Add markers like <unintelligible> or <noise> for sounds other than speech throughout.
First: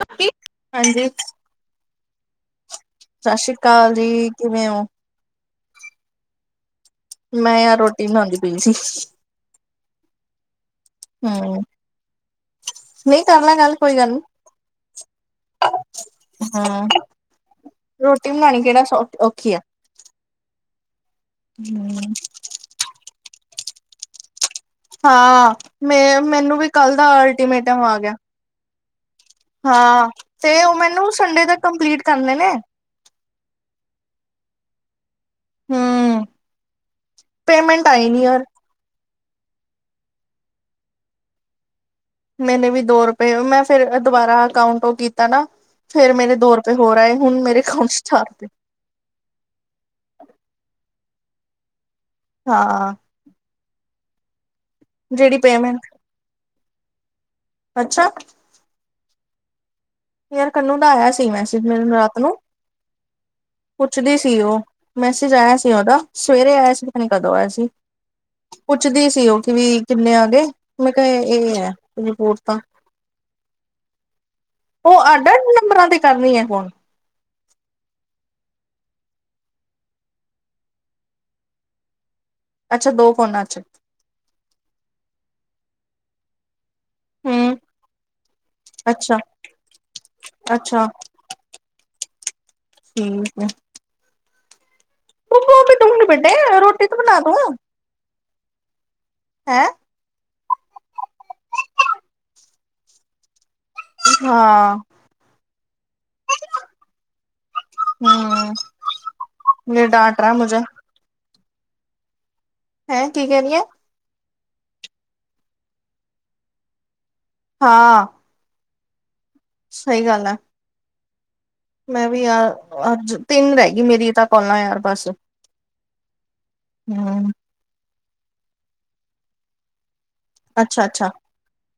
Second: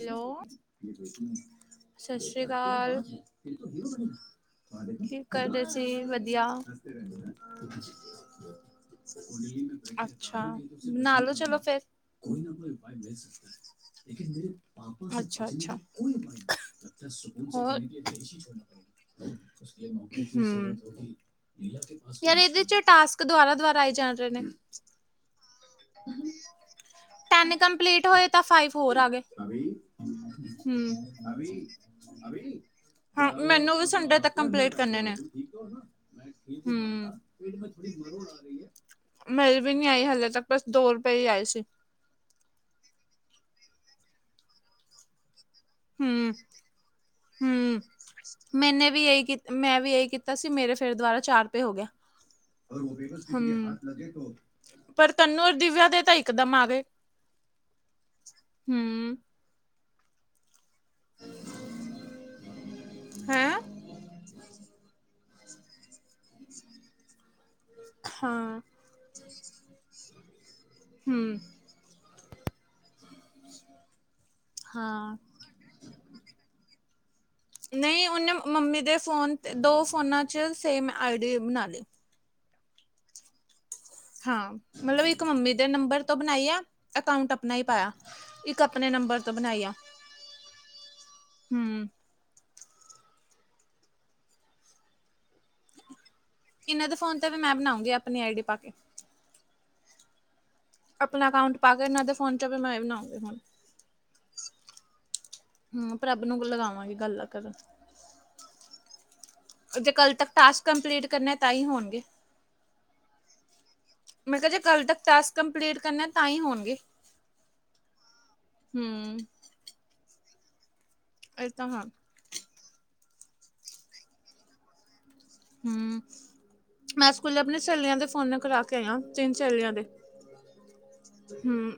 Hello. ਹਾਂਜੀ, ਸਤਿ ਸ਼੍ਰੀ ਅਕਾਲ। ਸਤਿ ਸ੍ਰੀ ਅਕਾਲ ਜੀ, ਕਿਵੇਂ ਹੋ? ਕੀ ਕਰਦੇ ਸੀ? ਵਧੀਆ ਮੈਂ ਯਾਰ ਰੋਟੀ ਬਣਾਉਂਦੀ ਪਈ ਸੀ, <inaudible> ਅੱਛਾ, ਨਹਾ ਲੋ ਚਲੋ ਹੂੰ ਫੇਰ। ਕੋਈ ਨਾ ਕੋਈ ਨਹੀਂ ਕਰ ਲੈ ਗੱਲ, ਕੋਈ ਗੱਲ ਨੀ। ਅੱਛਾ-ਅੱਛਾ ਹੋਰ ਹੂੰ, ਹਾਂ ਰੋਟੀ ਬਣਾਉਣੀ ਕਿਹੜਾ ਸੌਖ ਔਖੀ ਆ। ਯਾਰ ਇਹਦੇ ਚੋਂ ਟਾਸਕ ਦੁਬਾਰਾ-ਦੁਬਾਰਾ ਆਈ ਜਾ ਰਹੇ ਨੇ ਹਾਂ। ਮੈਂ ਮੈਨੂੰ ਵੀ ਕੱਲ ਦਾ ਟੈਨ ਅਲਟੀਮੇਟਮ ਆ ਕੰਪਲੀਟ ਗਿਆ। ਹੋਏ ਤਾਂ ਫਾਈਵ ਹੋਰ ਆ ਗਏ। ਹਾਂ ਤੇ ਉਹ ਹੂੰ ਮੈਨੂੰ ਸੰਡੇ ਤੱਕ ਕੰਪਲੀਟ ਕਰਨੇ ਨੇ, ਹਾਂ, ਮੈਨੂੰ ਵੀ ਸੰਡੇ ਤੱਕ ਕੰਪਲੀਟ ਕਰਨੇ ਨੇ। ਹੂੰ ਹੂੰ। ਪੇਮੈਂਟ ਆਈ ਨੀ ਯਾਰ। ਮੇਰੀ ਵੀ ਨੀ ਆਈ ਹਲੇ ਤੱਕ, ਬਸ ਦੋ ਰੁਪਏ ਹੀ ਆਏ ਸੀ। ਮੈਨੇ ਵੀ ਦੋ ਰੁਪਏ, ਮੈਂ ਫੇਰ ਦੁਬਾਰਾ ਅਕਾਊਂਟ ਉਹ ਕੀਤਾ ਨਾ ਫੇਰ ਹੂੰ ਮੇਰੇ ਦੋ ਰੁਪਏ ਹੋਰ ਆਏ, ਹੁਣ ਮੇਰੇ ਹੂੰ ਅਕਾਊਂਟ ਚ ਚਾਰ ਰੁਪਏ ਮੈਨੇ ਵੀ ਏਹੀ ਕੀ ਮੈਂ ਵੀ ਏਹੀ ਕੀਤਾ ਸੀ, ਮੇਰੇ ਫੇਰ ਦੁਬਾਰਾ ਚਾਰ ਰੁਪਏ ਹੋ ਗਿਆ। ਹਾਂ ਹੂੰ ਪਰ ਜਿਹੜੀ ਤਨੂੰ ਔਰ ਪੇਮੈਂਟ ਦਿਵਿਆ ਦੇ ਤਾਂ ਇਕਦਮ ਆ ਗੇ। ਅੱਛਾ। ਹੂੰ ਯਾਰ ਤਨੂੰ ਦਾ ਆਇਆ ਸੀ ਮੈਸਜ਼, ਮੈਨੂੰ ਰਾਤ ਨੂੰ ਹੈਂ। ਪੁੱਛਦੀ ਸੀ ਉਹ, ਮੈਸੇਜ ਆਇਆ ਸੀ ਉਹਦਾ, ਸਵੇਰੇ ਆਇਆ ਸੀ ਪਤਾ ਨੀ ਕਦੋਂ ਆਇਆ ਸੀ। ਹਾਂ ਪੁੱਛਦੀ ਸੀ ਉਹ, ਕਿ ਵੀ ਕਿੰਨੇ ਆ ਗਏ। ਮੈਂ ਕਿਹਾ ਹੂੰ ਇਹ ਹੀ ਹੈ। ਰਿਪੋਟ ਤਾਂ, ਉਹ ਹਾਂ ਅੱਡ-ਅੱਡ ਨੰਬਰਾਂ ਤੇ ਕਰ ਰਹੀ ਹੈ ਕੋਲ? ਨਹੀਂ ਉਹਨੇ ਮੰਮੀ ਦੇ ਫੋਨ ਤੇ, ਦੋ ਫੋਨਾਂ ਚ ਸੇਮ ਆਈ ਡੀ ਬਣਾ ਲਈ ਅੱਛਾ ਦੋ ਫੋਨਾਂ ਚ ਹੂੰ। ਮਤਲਬ ਇੱਕ ਮੰਮੀ ਦੇ ਨੰਬਰ ਤੋਂ ਬਣਾਏ ਆ ਅਕਾਊਂਟ ਅਪਣਾ ਹੂੰ ਹੀ ਪਾਇਆ, ਇੱਕ ਅਪਣੇ ਅੱਛਾ ਨੰਬਰ ਤੋਂ ਬਣਾਈ ਆ। ਅੱਛਾ ਹੂੰ। ਠੀਕ ਏ। ਉਹ ਵੀ ਦੂੰਗੀ ਬੇਟੇ ਰੋਟੀ ਤੋਂ ਬਣਾ ਦੋ ਅਪਣੀ ਆਈ ਡੀ ਪਾ ਕੇ ਹੈਂ ਆਪਣਾ ਅਕਾਊਂਟ ਪਾ ਕੇ ਇਹਨਾਂ ਦੇ ਫੋਨ ਚ ਵੀ ਮੈਂ ਬਣਾਉਂਗੀ ਹੁਣ ਹਾਂ ਹੂੰ, ਪ੍ਰੱਬ ਨੂੰ ਲਗਾਵਾਂਗੀ ਗੱਲਾਂ ਕਰਨ ਹੂੰ ਮੇਰੇ ਤੇ ਕੱਲ ਡਾਂਟ ਤੱਕ ਰਹਾ ਮੁਝੇ ਟਾਸਕ ਕੰਪਲੀਟ ਕਰਨੇ ਤਾਂ ਹੀ ਹੋਣਗੇ। ਹੈਂ, ਕੀ ਕਹਿ ਰਹੀ ਏ? ਮੈਂ ਕਿਹਾ, ਜੇ ਕੱਲ ਤੱਕ ਟਾਸਕ ਕੰਪਲੀਟ ਕਰਨੇ ਤਾਂ ਹੀ ਹੋਣਗੇ। ਹਾਂ। ਹਮ ਸਹੀ ਗੱਲ ਆ। ਇਹ ਤਾਂ ਹਾਂ ਵੀ ਯਾਰ, ਅੱਜ ਤਿੰਨ ਰਹਿ ਗਈ ਮੇਰੀਆਂ ਤਾਂ ਕੋਲਾਂ ਯਾਰ ਬਸ। ਹਮ, ਮੈਂ ਹੂੰ ਸਕੂਲੇ ਆਪਣੀ ਸਹੇਲੀਆਂ ਦੇ ਫੋਨ ਤੋਂ ਕਰਾ ਕੇ ਆਈ ਆਂ ਤਿੰਨ ਸਹੇਲੀਆਂ ਦੇ। ਅੱਛਾ, ਅੱਛਾ। ਹਮ।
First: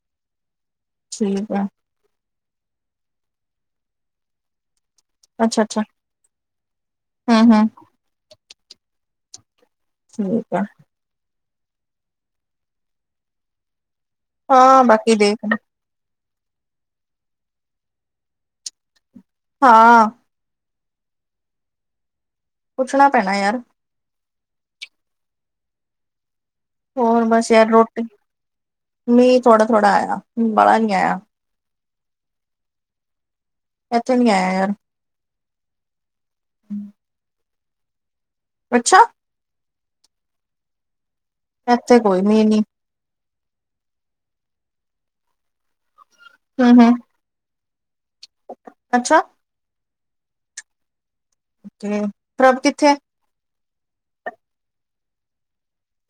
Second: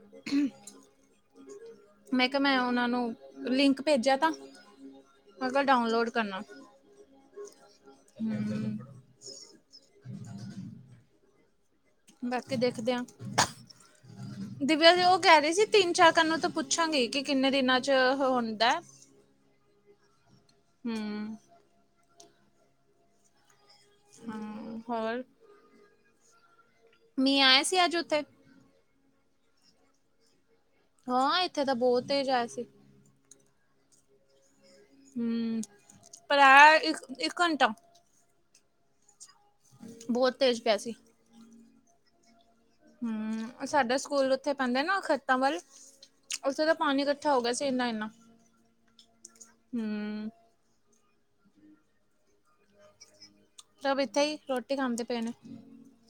ਠੀਕ ਐ। ਮੈਂ ਕਿਹਾ ਮੈਂ ਉਹਨਾਂ ਨੂੰ ਲਿੰਕ ਭੇਜਿਆ ਥਾ ਮੈਂ ਕਿਹਾ ਡਾਊਨਲੋਡ ਕਰਨਾ। ਹਮ- ਹਮ। ਹਮਮ ਠੀਕ ਐ। ਬਾਕੀ ਦੇਖਦੇ ਆਂ, ਹਾਂ ਦੀਵਿਆ ਤੇ ਬਾਕੀ ਉਹ ਕਹਿ ਦੇਖ ਰਹੀ ਸੀ ਤਿੰਨ ਚਾਰ ਦੁਕਾਨਾਂ ਤੋਂ ਪੁੱਛਾਂਗੇ ਕਿ ਕਿੰਨੇ ਦਿਨਾਂ ਚ ਹੁੰਦਾ ਹਾਂ। ਹਮ ਪੁੱਛਣਾ ਪੈਣਾ ਯਾਰ। ਹਮ ਹੋਰ। ਹੋਰ ਮੀਂਹ ਬਸ ਆਇਆ ਯਾਰ ਸੀ ਅੱਜ ਰੋਟੀ, ਉੱਥੇ ਮੀਂਹ ਥੋੜਾ-ਥੋੜਾ ਆਇਆ ਬਾਲਾ ਨੀ ਆਇਆ ਹਾਂ ਇੱਥੇ ਤਾਂ ਬਹੁਤ ਤੇਜ ਆਇਆ ਸੀ। ਇੱਥੇ ਨੀ ਆਇਆ ਯਾਰ। ਹਮ। ਪਰ ਆਇਆ ਇੱਕ, ਇੱਕ ਘੰਟਾ ਅੱਛਾ। ਬਹੁਤ ਤੇਜ਼ ਪਿਆ ਸੀ। ਇੱਥੇ ਕੋਈ ਮੀਂਹ ਨੀ ਹਮ ਸਾਡਾ ਸਕੂਲ ਉੱਥੇ ਪੈਂਦਾ ਨਾ ਖੇਤਾਂ ਵੱਲ, ਉੱਥੇ ਤਾਂ ਹੂੰ-ਹੂੰ ਪਾਣੀ ਕੱ ਇਕੱਠਾ ਹੋ ਗਿਆ ਸੀ ਇੰਨਾ- ਇੰਨਾ ਅੱਛਾ। ਹਮ। ਪ੍ਰਭ ਕਿੱਥੇ ਪ੍ਰਭ ਇੱਥੇ ਹੀ ਰੋਟੀ ਖਾਂਦੇ ਪਏ ਨੇ।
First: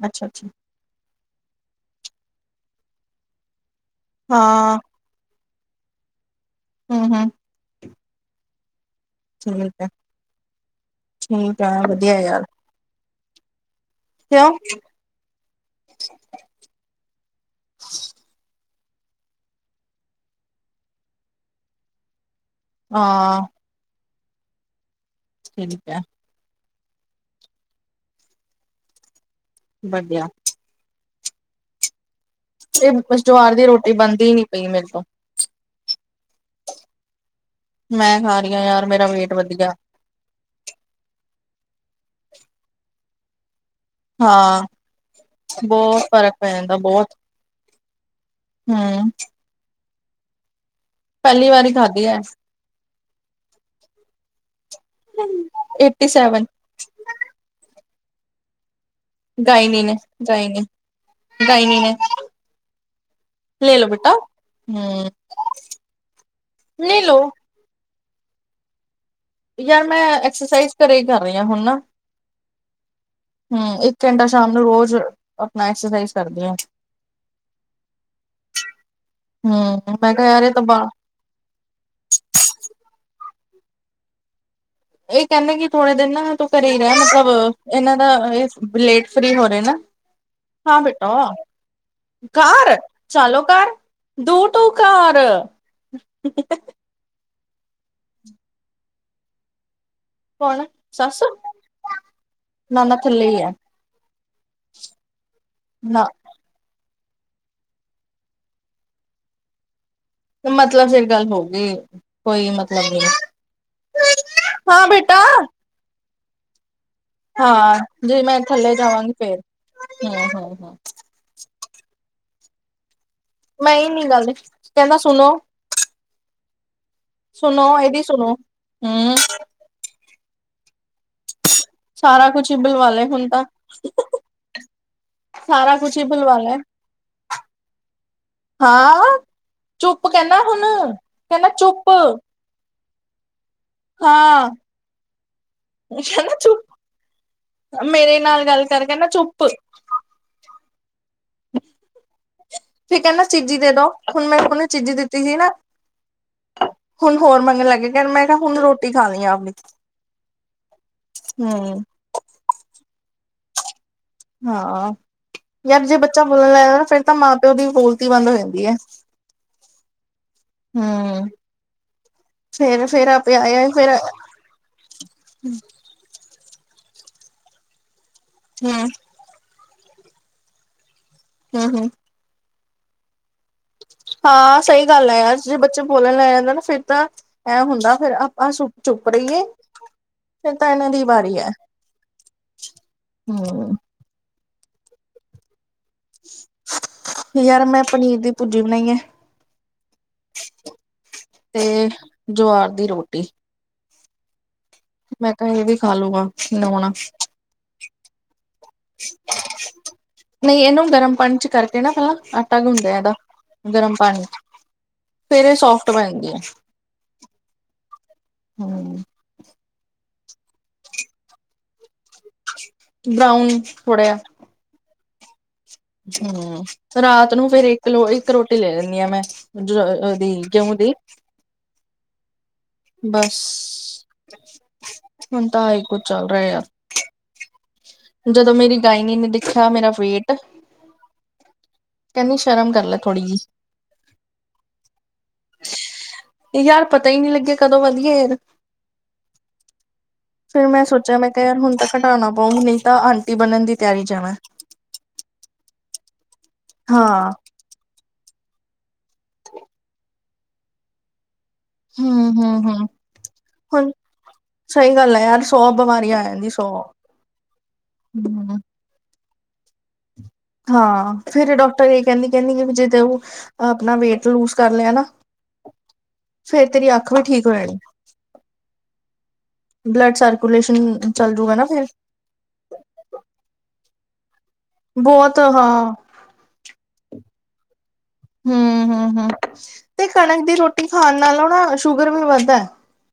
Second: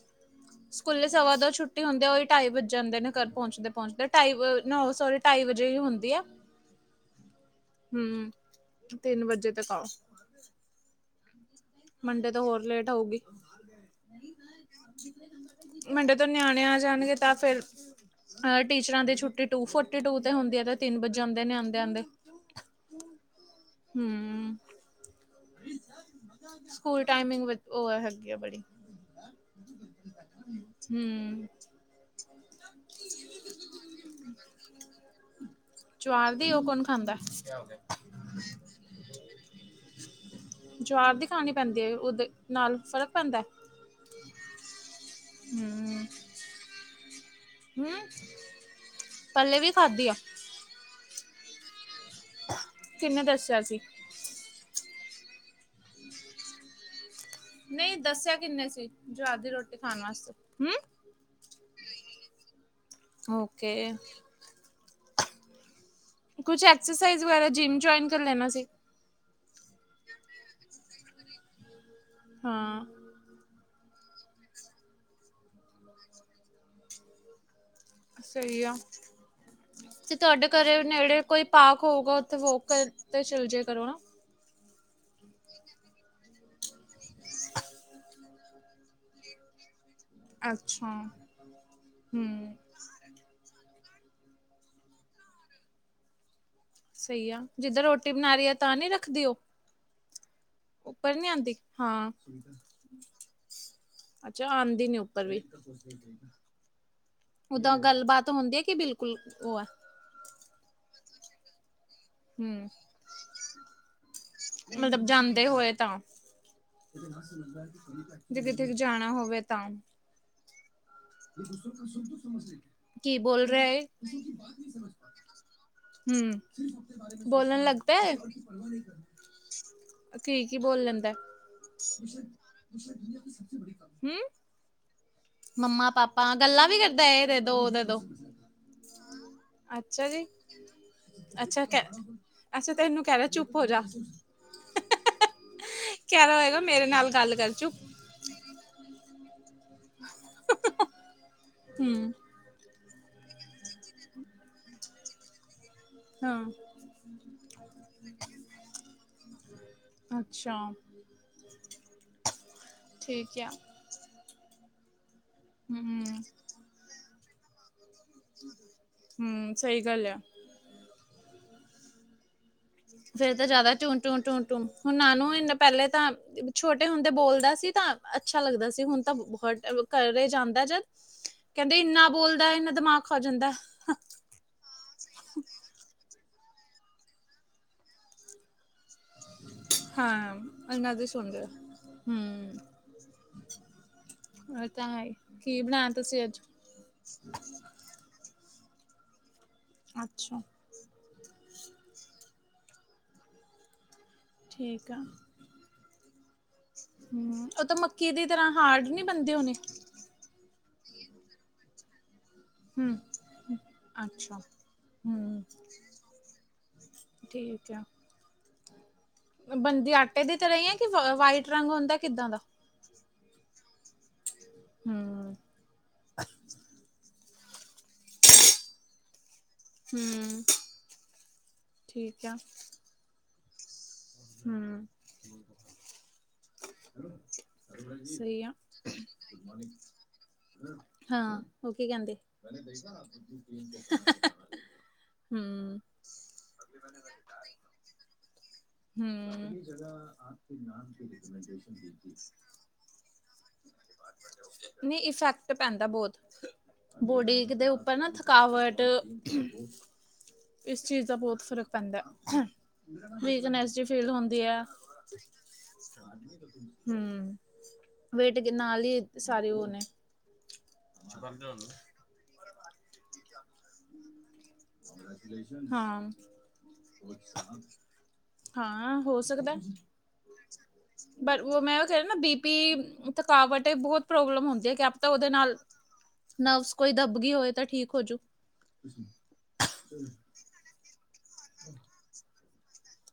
ਅੱਛਾ, ਅੱਛਾ। ਸਕੂਲੇ ਸਵਾ ਦੋ ਛੁੱਟੀ ਹੁੰਦੀ ਐ, ਉਹੀ ਢਾਈ ਵੱਜ ਜਾਂਦੇ ਨੇ ਘਰ ਪਹੁੰਚਦੇ- ਪਹੁੰਚਦੇ ਢਾਈ ਹਾਂ ਨ ਸੋਰੀ ਢਾਈ ਵਜੇ ਹੀ ਹੁੰਦੀ ਆ। ਹਮ -ਹਮ। ਹਮ, ਤਿੰਨ ਵਜੇ ਤੱਕ ਠੀਕ ਆਓ। ਆ ਠੀਕ ਏ। ਮੰਡੇ ਤੋਂ ਹੋਰ ਲੇਟ ਹੋਊਗੀ। ਕਿਉਂ। ਮੰਡੇ ਤੋਂ ਨਿਆਣੇ ਆ ਜਾਣਗੇ, ਤਾਂ ਫੇਰ ਅਹ। ਟੀਚਰਾਂ ਦੀ ਛੁੱਟੀ ਟੂ ਫੋਟੀ ਟੂ ਤੇ ਹੁੰਦੀ ਹੈ, ਤੇ ਤਿੰਨ ਵਜ ਜਾਂਦੇ ਆਉਦੇ- ਆਉਂਦੇ। ਹਾਂ। ਹਮ। ਠੀਕ ਆ ਸਕੂਲ ਟਾਈਮਿੰਗ, ਉਹ ਹੈਗੀ ਆ ਬੜੀ। ਵਧੀਆ। ਹਮ। ਇਹ ਜਵਾਰ ਦੀ ਰੋਟੀ ਬਣਦੀ ਹੀ ਨੀ ਪਈ ਮੇਰੇ ਤੋਂ। ਜਵਾਰ ਦੀ ਉਹ ਕੌਣ ਖਾਂਦਾ? ਮੈਂ ਖਾ ਰਹੀ ਹਾਂ, ਯਾਰ ਮੇਰਾ ਵੇਟ ਵਧ ਗਿਆ। ਜਵਾਰ ਦੀ ਖਾਣੀ ਪੈਂਦੀ ਹੈ ਉਹਦੇ ਨਾਲ ਫ਼ਰਕ ਪੈਂਦਾ। ਹਾਂ, ਬਹੁਤ ਫ਼ਰਕ ਪੈ ਜਾਂਦਾ ਬਹੁਤ। ਹਮ। ਹਮ ਪਹਿਲੇ ਵੀ ਖਾਧੀ ਆ। ਪਹਿਲੀ ਵਾਰੀ ਖਾਧੀ ਆ। ਕਿਨੇ ਦੱਸਿਆ ਸੀ? ਏਟੀ ਸੇਵਨ। ਨਹੀਂ ਦੱਸਿਆ ਕਿੰਨੇ ਸੀ? ਜਵਾਰ ਦੀ ਰੋਟੀ ਗਾਇਨੀ ਨੇ ਖਾਣ ਵਾਸਤੇ ਗਾਇਨੀ ਹਮ। ਗਾਇਨੀ ਨੇ ਓਕੇ ਹਮ ਕੁਛ, ਐਕਸਰਸਾਈਜ਼ ਵਗੈਰਾ, ਜਿੰਮ ਜੁਆਇਨ ਕਰ ਲੈਣਾ ਸੀ। ਯਾਰ ਮੈਂ ਐਕਸਰਸਾਈਜ਼ ਘਰੇ ਹੀ ਕਰ ਰਹੀ ਹਾਂ ਹੁਣ ਨਾ। ਹਾਂ। ਹਮ ਇੱਕ ਘੰਟਾ ਸ਼ਾਮ ਨੂੰ ਰੋਜ਼ ਆਪਣਾ ਐਕਸਰਸਾਈਜ਼ ਕਰਦੇ ਹਾਂ। ਸਹੀ ਆ, ਹੂੰ, ਮੈਂ ਤੇ ਕਿਹਾ ਯਾਰ ਤੁਹਾਡੇ ਇਹ ਤਾਂ ਬਾ ਘਰੇ ਨੇੜੇ ਕੋਈ? ਪਾਰਕ ਹੋਊਗਾ ਉੱਥੇ ਵੋਕ ਤੇ ਚਲ ਜਾਇਆ ਕਰੋ ਨਾ। ਇਹ ਕਹਿੰਦੇ ਕਿ ਥੋੜੇ ਦਿਨ ਨਾ ਤੂੰ ਘਰ ਹੀ ਇ ਰਹਿ ਮਤਲਬ ਇਹਨਾਂ ਦਾ ਇਹ ਲੇਟ ਫਰੀ ਹੋ ਰਹੇ ਨਾ। ਹਾਂ ਅੱਛਾ ਬੇਟਾ ਹੂੰ ਕਾਰ ਚਲਾ ਲਓ ਕਾਰ। Two two car. ਸਹੀ ਆ ਜਿੱਦਾਂ ਰੋਟੀ ਬਣਾ ਰਹੀ ਆ ਤਾਂ ਨਹੀਂ ਰੱਖਦੀ ਉਹ। ਕੌਣ ਬਨਨੀ ਸੱਸ ਨਹੀਂ ਆਂਦੀ ਹਾਂ। ਨਾ ਨਾ ਥੱਲੇ ਹੀ ਹੈ ਅੱਛਾ ਆਉਂਦੀ ਨੀ ਉੱਪਰ ਵੀ। ਨਾ ਉਦਾਂ ਗੱਲਬਾਤ ਹੁੰਦੀ ਹੈ ਕਿ ਬਿਲਕੁਲ ਉਹ ਹੈ। ਮਤਲਬ ਫਿਰ ਗੱਲ ਹੋ ਗਈ। ਕੋਈ ਹੂੰ ਮਤਲਬ ਨਹੀਂ ਹਾਂ ਮਤਲਬ ਬੇਟਾ। ਜਾਂਦੇ ਹੋਏ ਤਾਂ। ਹਾਂ, ਜੇ ਮੈਂ ਕਿਤੇ ਥੱਲੇ ਜਾਣਾ ਜਾਵਾਂਗੀ ਫੇਰ ਹੋਵੇ ਤਾਂ ਹਮ ਹਮ ਹਮ। ਕੀ ਬੋਲ ਰਿਹਾ ਮੈਂ ਇਹ? ਹੀ ਨੀ ਗੱਲ ਕਹਿੰਦਾ ਸੁਣੋ ਹਮ ਬੋਲਣ ਸੁਣੋ ਲੱਗ ਪਿਆ ਇਹਦੀ ਇਹ? ਸੁਣੋ ਹੂੰ ਕੀ ਕੀ ਬੋਲ ਲੈਂਦਾ ਸਾਰਾ ਕੁਛ ਹੀ ਬੁਲਵਾ ਲੈ ਹੁਣ ਤਾਂ ਹਮ? ਸਾਰਾ ਮੰਮਾ ਕੁਛ ਹੀ ਪਾਪਾ ਬੁਲਵਾ ਲੈ ਗੱਲਾਂ ਵੀ ਕਰਦਾ ਇਹਦੇ ਦੋ ਉਹ ਦੋ। ਹਾਂ ਚੁੱਪ ਅੱਛਾ ਜੀ ਕਹਿੰਦਾ ਹੁਣ ਕਹਿੰਦਾ ਅੱਛਾ ਕ। ਚੁੱਪ ਅੱਛਾ ਤੈਨੂੰ ਕਹਿ ਰਿਹਾ ਚੁੱਪ ਹੋ ਜਾ। ਹਾਂ ਕਹਿ ਕਹਿੰਦਾ ਰਿਹਾ ਹੋਏਗਾ ਚੁੱਪ ਮੇਰੇ ਨਾਲ ਗੱਲ ਕਰ ਚੁਪ। ਮੇਰੇ ਨਾਲ ਗੱਲ ਕਰਕੇ ਨਾ ਚੁੱਪ। ਹਮ ਠੀਕ ਨਾ ਚੀਜ਼ੀ ਦੇ ਦੋ ਹੁਣ ਮੈਂ ਉਹਨੂੰ ਚੀਜ਼ੀ ਦਿੱਤੀ ਸੀ ਨਾ ਹਾਂ, ਹੁਣ ਹੋਰ ਮੰਗਣ ਲੱਗੇ ਕਹਿ ਮੈਂ ਕਿਹਾ ਹੁਣ ਰੋਟੀ ਖਾ ਲਈ ਆਪਣੀ ਅੱਛਾ ਅੱਛਾ, ਹੂੰ ਠੀਕ ਹੈ ਹਾਂ ਯਾਰ ਜੇ ਬੱਚਾ ਬੋਲਣ ਲੱਗ ਜਾਂ ਨਾ ਫਿਰ ਤਾਂ ਮਾਂ ਪਿਓ ਦੀ ਬੋਲ ਬੋਲਤੀ ਬੰਦ ਹੋ ਜਾਂਦੀ ਹੈ, ਹੂੰ ਸਹੀ ਗੱਲ ਆ ਹਮ ਫ਼ਿਰ ਤਾਂ ਜ਼ਿਆਦਾ ਫੇਰ ਟੂੰ- ਟੂੰ -ਟੂੰ- ਟੂੰ ਹੁਣ ਨਾਨੂੰ ਇਹਨ ਪਹਿਲੇ ਤਾਂ ਛੋਟੇ ਹੁੰਦੇ ਬੋਲਦਾ ਸੀ ਤਾਂ ਅੱਛਾ ਲੱਗਦਾ ਹੂੰ ਸੀ ਹੁਣ ਤਾਂ ਬਹੁਤ ਘਰ ਜਾਂਦਾ ਜਦ, ਹੂੰ ਕਹਿੰਦੇ ਹੂੰ ਇੰਨਾ ਬੋਲਦਾ ਇਹਨਾ ਦਿਮਾਗ ਖਾ ਜਾਂਦਾ ਹਾਂ ਸਹੀ ਗੱਲ ਹੈ ਯਾਰ, ਜੇ ਬੱਚੇ ਬੋਲਣ ਲੈ ਜਾਂਦੇ ਨਾ ਫਿਰ ਤਾਂ ਐ ਹੁੰਦਾ ਫਿਰ ਚੁੱਪ ਰਹੀ, ਫਿਰ ਤਾਂ ਇਹਨਾਂ ਦੀ ਵਾਰੀ ਹੈ ਹੂੰ ਇਹ ਤਾਂ ਹੈ ਕੀ ਬਣਾਇਆ ਤੁਸੀਂ ਅੱਜ ਯਾਰ ਮੈਂ ਪਨੀਰ ਦੀ ਭੁਰਜੀ ਬਣਾਈਏ ਅੱਛਾ ਤੇ ਜਵਾਰ ਦੀ ਰੋਟੀ ਠੀਕ ਆ, ਮੈਂ ਕਿਹਾ ਇਹ ਵੀ ਖਾ ਲੂਗਾ ਨਵਾਉਣਾ ਹੂੰ ਉਹ ਤਾਂ ਮ ਮੱਕੀ ਦੀ ਤਰ੍ਹਾਂ ਹਾਰਡ ਨਹੀਂ ਬਣਦੀ ਹੋਣੀ ਨਹੀਂ ਇਹਨੂੰ ਗਰਮ ਪਾਣੀ ਚ ਕਰਕੇ ਨਾ ਪਹਿਲਾਂ ਆਟਾ ਗੁਣਦੇ ਹਾਂ ਹੂੰ ਇਹਦਾ, ਗਰਮ ਪਾਣੀ ਅੱਛਾ ਚ, ਹੂੰ ਫੇਰ ਇਹ ਸੋਫਟ ਬਣਦੀ ਆ ਠੀਕ ਆ ਹਾਂਜੀ ਬਣਦੀ ਆਟੇ ਦੀ ਤਰ੍ਹਾਂ ਹੀ ਹੈ ਕਿ ਵਾਈਟ ਰੰਗ ਹੁੰਦਾ ਕਿੱਦਾਂ ਦਾ ਬਰਾਊਨ ਥੋੜਾ ਆ ਹੂੰ ਹੂੰ, ਰਾਤ ਨੂੰ ਫੇਰ ਇੱਕ ਇੱਕ ਰੋਟੀ ਲੈ ਲਈ ਆ ਮੈਂ ਦੀ ਹੂੰ ਜੋਂਉ ਦੀ ਠੀਕ ਆ ਬਸ, ਹੂੰ ਹੁਣ ਤਾਂ ਹ ਹੀ ਕੁਝ ਚੱਲ ਰਿਹਾ ਹਮ <inaudible> ਜਦੋਂ ਮੇਰੀ ਗਾਇਨੀ ਨੇ ਦੇਖਿਆ ਮੇਰਾ ਵੇਟ ਹਾਂ ਉਹ ਕੀ ਕਹਿੰਦੇ ਕਹਿੰਦੀ ਸ਼ਰਮ ਕਰ ਹੈ ਲੈ ਥੋੜ੍ਹੀ ਹੂੰ ਯਾਰ ਪਤਾ ਹੀ ਨਹੀਂ ਲਗਿਆ ਕਦੋਂ ਵਧੀਆ ਯਾਰ ਹੂੰ ਆਪ ਹੀ ਜਗ੍ਹਾ ਆਪ ਕੇ ਫਿਰ ਮੈਂ ਨਾਮ ਦੀ ਸੋਚਿਆ ਮੈਂ ਕਿਹਾ ਯਾਰ ਰਿਕਮੈਂਡੇਸ਼ਨ ਹੁਣ ਤਾਂ ਦੀ ਘਟਾਉਣਾ ਪਊ ਨਹੀਂ ਤਾਂ ਆਂਟੀ ਬਣਨ ਦੀ ਤਿਆਰੀ ਚਾ ਮੈਂ ਨਹੀਂ ਇਫੈਕਟ ਪੈਂਦਾ ਬਹੁਤ, ਹਾਂ ਬੋਡੀ ਦੇ ਉੱਪ ਪਰ ਥਕਾਵਟ, ਇਸ ਚੀਜ਼ ਦਾ ਬਹੁਤ ਫ਼ਰਕ ਪੈਂਦਾ ਹੂੰ ਹੂੰ ਹੂੰ ਵੀਕਨਸ ਜਿਹੀ ਹੁਣ ਫੀਲ ਹੁੰਦੀ ਆ ਸਹੀ ਗੱਲ ਹੈ ਯਾਰ ਸੌ ਬਿਮਾਰੀਆਂ ਆ ਜਾਂਦੀ ਸੌ ਹੂੰ, ਵੇਟ ਕੇ ਹੂੰ ਨਾਲ ਹੀ ਸਾਰੇ ਉਹਨੇ ਹਾਂ ਫਿਰ ਡਾਕਟਰ ਇਹ ਕਹਿੰਦੀ, ਕਹਿੰਦੀ ਵੀ ਜਦੋ ਉਹ ਆਪਣਾ ਵੇਟ ਲੂਜ ਕਰ ਲਿਆ ਨਾ ਹਾਂ ਫੇਰ ਤੇਰੀ ਅੱਖ ਵੀ ਠੀਕ ਹੋ ਜਾਣੀ ਹਾਂ ਹੋ ਸਕਦਾ, ਬਲੱਡ ਸਰਕੂਲੇਸ਼ਨ ਚੱਲ ਪਰ ਜੂਗਾ ਉਹ ਨਾ ਮੈਂ ਫਿਰ ਉਹ ਕਹਿ ਬੀ ਵੀ ਥਕਾਵਟ ਬਹੁਤ ਪ੍ਰੋਬਲਮ ਹੁੰਦੀ ਹੈ ਕਿ ਪਤਾ ਉਹਦੇ ਬਹੁਤ ਨਾਲ ਹਾਂ ਨਵਸ ਕੋਈ ਦੱਬ ਗਈ ਹੋਏ ਤਾਂ ਠੀਕ ਹੋਜੂ ਹੂੰ- ਹੂੰ, ਤੇ ਕਣਕ ਦੀ ਰੋਟੀ ਖਾਣ ਨਾਲੋਂ ਨਾ ਸ਼ੂਗਰ ਵੀ ਵੱਧਦਾ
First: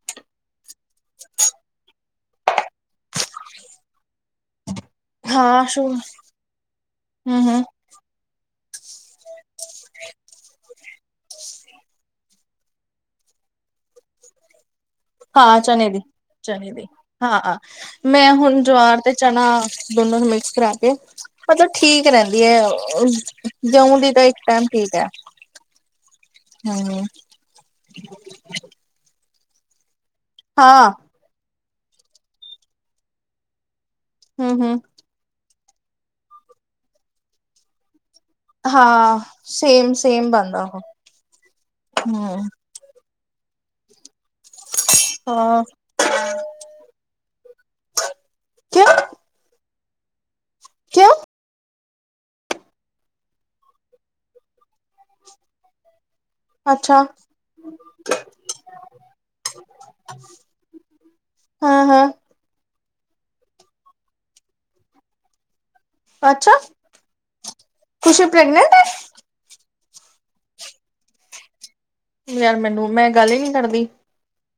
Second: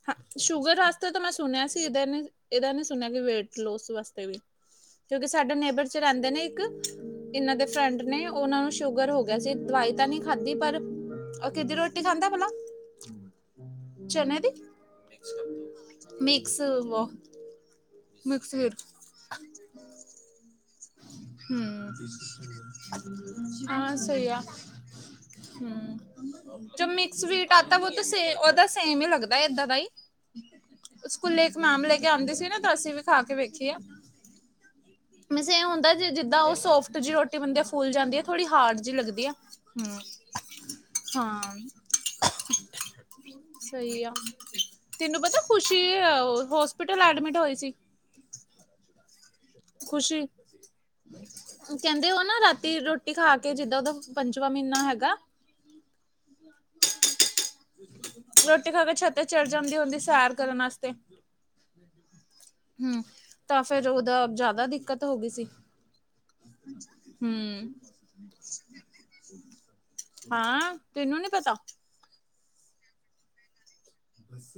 ਹ ਸ਼ੂਗਰ ਵਾਸਤੇ ਤਾਂ ਮੈਂ ਸੁਣਿਆ ਸੀ ਇਹਦਾ ਨਹੀਂ ਇਹਦਾ ਨੀ ਸੁਣਿਆ ਕਿ ਵੇਟ ਲੋਸ ਵਾਸਤੇ ਵੀ ਹੈ ਕਿਉਂਕਿ ਸਾਡੇ ਹਾਂ ਨੇਬਰ ਸ਼ੂ ਚ ਰਹਿੰਦੇ ਨੇ ਇੱਕ ਹੂੰ ਇਹਨਾਂ ਹੂੰ ਦੇ ਫਰੈਂਡ ਨੇ ਉਹਨਾਂ ਨੂੰ ਸ਼ੂਗਰ ਹੋ ਗਈ ਵੈਸੇ ਦਵਾਈ ਤਾਂ ਨਹੀ ਖਾਂਧੀ ਪਰ ਉਹ ਕੀਦੀ ਰੋਟੀ ਖਾਂਦਾ ਭਲਾ ਚਨੇ ਦੀ ਹਾਂ ਚਨੇ ਦੀ, ਮਿਕਸ ਚਨੇ ਦੀ, ਵੋ ਹਾਂ ਮੈਂ ਮਿਕਸ ਹੁਣ ਵੀਟ ਜਵਾਰ ਤੇ ਚਨਾ, ਦੋਨੋ ਨੂੰ ਮਿਕਸ ਕਰਾ ਕੇ, ਮਤਲਬ ਠੀਕ ਹਮ ਰਹਿੰਦੀ ਹੈ, ਜਉਂ ਦੀ ਤਾਂ ਇੱਕ ਟਾਈਮ ਠੀਕ ਹੈ। ਹੂ, ਜੋ ਹੂੰ ਮਿਕਸ ਵੀਟ ਆਤਾ, ਵੋ ਤੋ ਸੇ, ਔ ਦਸ ਸੇਮ ਹੀ ਲੱਗਦਾ, ਏਦਾਂ ਦਾ ਹੀ ਹਾਂ ਸਕੂਲੇ ਇੱਕ ਮੈਡਮ ਲੈ ਕੇ ਆਉਂਦੀ ਸੀ ਨਾ, ਤਾਂ ਅਸੀਂ ਵੀ ਖਾ ਕੇ ਵੇਖੀ ਏ ਹੂੰ ਹੂੰ ਵੈਸੇ ਇਹ ਹੁੰਦਾ, ਜੇ ਜਿੱਦਾਂ ਉਹ ਸੋਫਟ ਜ ਤੇ ਬਣਦੇਯਾ ਫੁੱਲ ਜਾਂਦੀ ਐ, ਥੋੜ੍ਹੀ ਹਾਰਡ ਜੀ ਹਾਂ ਲੱਗਦੀ ਆ, ਸੇਮ ਹੂੰ ਸੇਮ ਬਣਦਾ ਉਹ ਹਾਂ ਹੂੰ ਸਹੀ ਆ, ਤੈਨੂੰ ਪਤਾ ਹਾਂ ਖ਼ੁਸ਼ੀ ਹੈ ਹੋਸਪਿਟਲ ਐਡਮਿਟ ਹੋਏ ਸੀ। ਕਿਉਂ ਖੁਸ਼ੀ ਕਿਉਂ ਕਹਿੰਦੇ ਉਹ ਨਾ ਰਾਤੀ ਰੋਟੀ ਖਾ ਕੇ, ਜਿੱਦਾਂ ਉਹਦਾ ਪੰਜਵਾਂ ਮਹੀਨਾ ਹੈਗਾ। ਅੱਛਾ। ਰੋਟੀ ਖਾ ਕੇ ਛੱਤੇ ਚੜ ਜਾਂਦੀ ਹੁੰਦੀ, ਸੈਰ ਕਰਨ ਵਾਸਤੇ ਹਾਂ, ਹਾਂ ਹੂ, ਤਾਂ ਫਿਰ ਉਹਦਾ, ਜ਼ਿਆਦਾ ਦਿੱਕਤ ਹੋ ਗਈ ਸੀ। ਅੱਛਾ ਹੁ ਖੁਸ਼ੀ ਪ੍ਰੈਗਨੈਂਟ ਹਾਂ ਤੈਨੂੰ ਨੀ ਪਤਾ ਯਾਰ ਮੈਨੂੰ, ਮੈਂ ਗੱਲ ਹੀ ਨੀ ਕਰਦੀ।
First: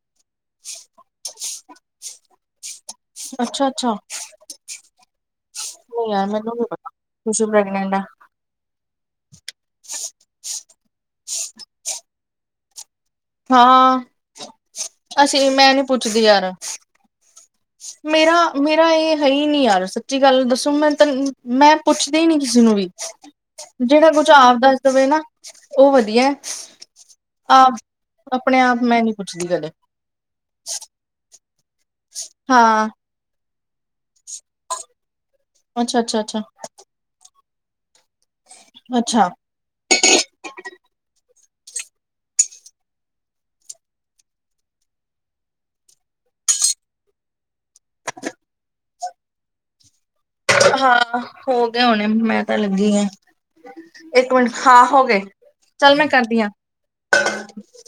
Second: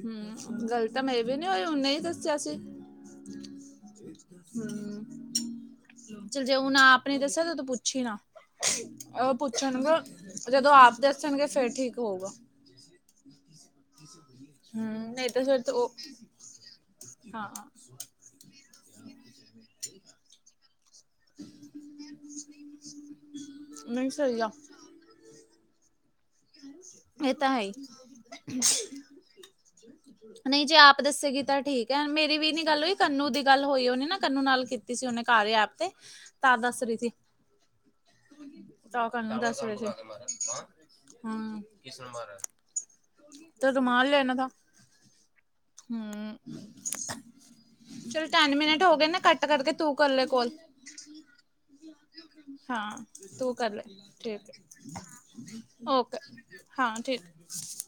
ਹੂ, ਗਲ ਤਾਂ ਮੇਰੀ ਵੀ ਨੀ ਹੋਈ, ਉਹਨੇ ਹੀ ਦੱਸਿਆ ਸੀ। ਅੱਛਾ-ਅੱਛਾ ਹੂ, ਨਹੀਂ ਯਾਰ ਚਲ ਮੈਨੂੰ ਜੇ ਨੀ ਉਹੁਨੇ ਪਤਾ ਆਪ ਨਹੀ ਦੱਸਿਆ, ਤੁਸੀਂ ਤੇ ਉਹ ਤੂੰ ਪ੍ਰੈਗਨੈਂਟ ਆ ਪੁੱਛੀ ਨਾ ਉਹ ਪੁੱਛਣ ਗੇ, ਜਦੋਂ ਆਪ ਦੱਸਣਗੇ ਫੇਰ ਠੀਕ ਹੋਊਗਾ। ਹਾਂ ਹੂੰ ਨਹੀਂ ਤਾਂ ਅਸੀਂ ਫਿਰ ਤਾਂ ਮੈਂ ਨੀ ਉਹ ਪੁੱਛਦੀ ਯਾਰਾ, ਹਾਂ ਮੇਰਾ ਮੇਰਾ ਇਹ ਹੈ ਹੀ ਨੀ ਯਾਰ, ਸੱਚੀ ਗੱਲ ਦੱਸੁ ਮੈਂ ਮੈਂ ਪੁੱਛਦੀ ਹੀ ਨੀ ਕਿਸੇ ਨੂੰ ਵੀ, ਨਹੀਂ ਜਿਨੂੰ ਪੁਛੋ ਸਹੀ ਆਪਦਾ ਵੇਖ ਨਾ, ਉਹ ਵਧੀਆ। ਏ ਤਾ ਹੈ ਈ ਆਪ ਆਪਣੇ ਆਪ ਮੈਂ ਨੀ ਪੁੱਛਦੀ ਕਦੇ ਨਹੀਂ ਜੇ ਆਪ ਦੱਸੇਗੀ ਤਾਂ ਠੀਕ ਹੈ, ਮੇਰੀ ਵੀ ਨੀ ਗੱਲ ਹਾਂ ਹੋਈ। ਕੰਨੂੰ ਦੀ ਗੱਲ ਹੋਈ ਹੋਣੀ ਨਾ ਕੰਨੂੰ ਨਾਲ ਕੀਤੀ ਸੀ ਉਹਨੇ ਕਾਰਯ ਐਪ ਤੇ, ਅੱਛਾ-ਅੱਛਾ-ਅੱਛਾ ਅੱਛਾ ਤਾਂ ਦੱਸ ਰਹੀ ਸੀ। ਅੱਛਾ <unintelligible> ਕਿਸ ਨੇ ਮਾਰਾ ਹੈ, ਤਾ ਰੁਮਾਲ ਲੈਨਾ ਥਾ ਹੁ ਚਲੋ ਟੈਨ ਮਿੰਟ ਹੋ ਗਏ ਨਾ ਕੱਟ ਕਰਕੇ ਤੂੰ ਕਰ ਲੈ ਕੋਲ ਹਾਂ ਹੋ ਗਏ ਹੁਣੇ, ਮੈਂ ਤਾਂ ਲੱਗੀ ਹਾਂ ਆਂ ਤੂੰ ਕਰ ਇੱਕ ਮਿੰਟ, ਹਾਂ ਹੋ ਗਏ। ਚੱਲ ਔ ਮੈਂ ਕੇ, ਕਰਦੀ ਆ ਹਾਂ ਠੀਕ।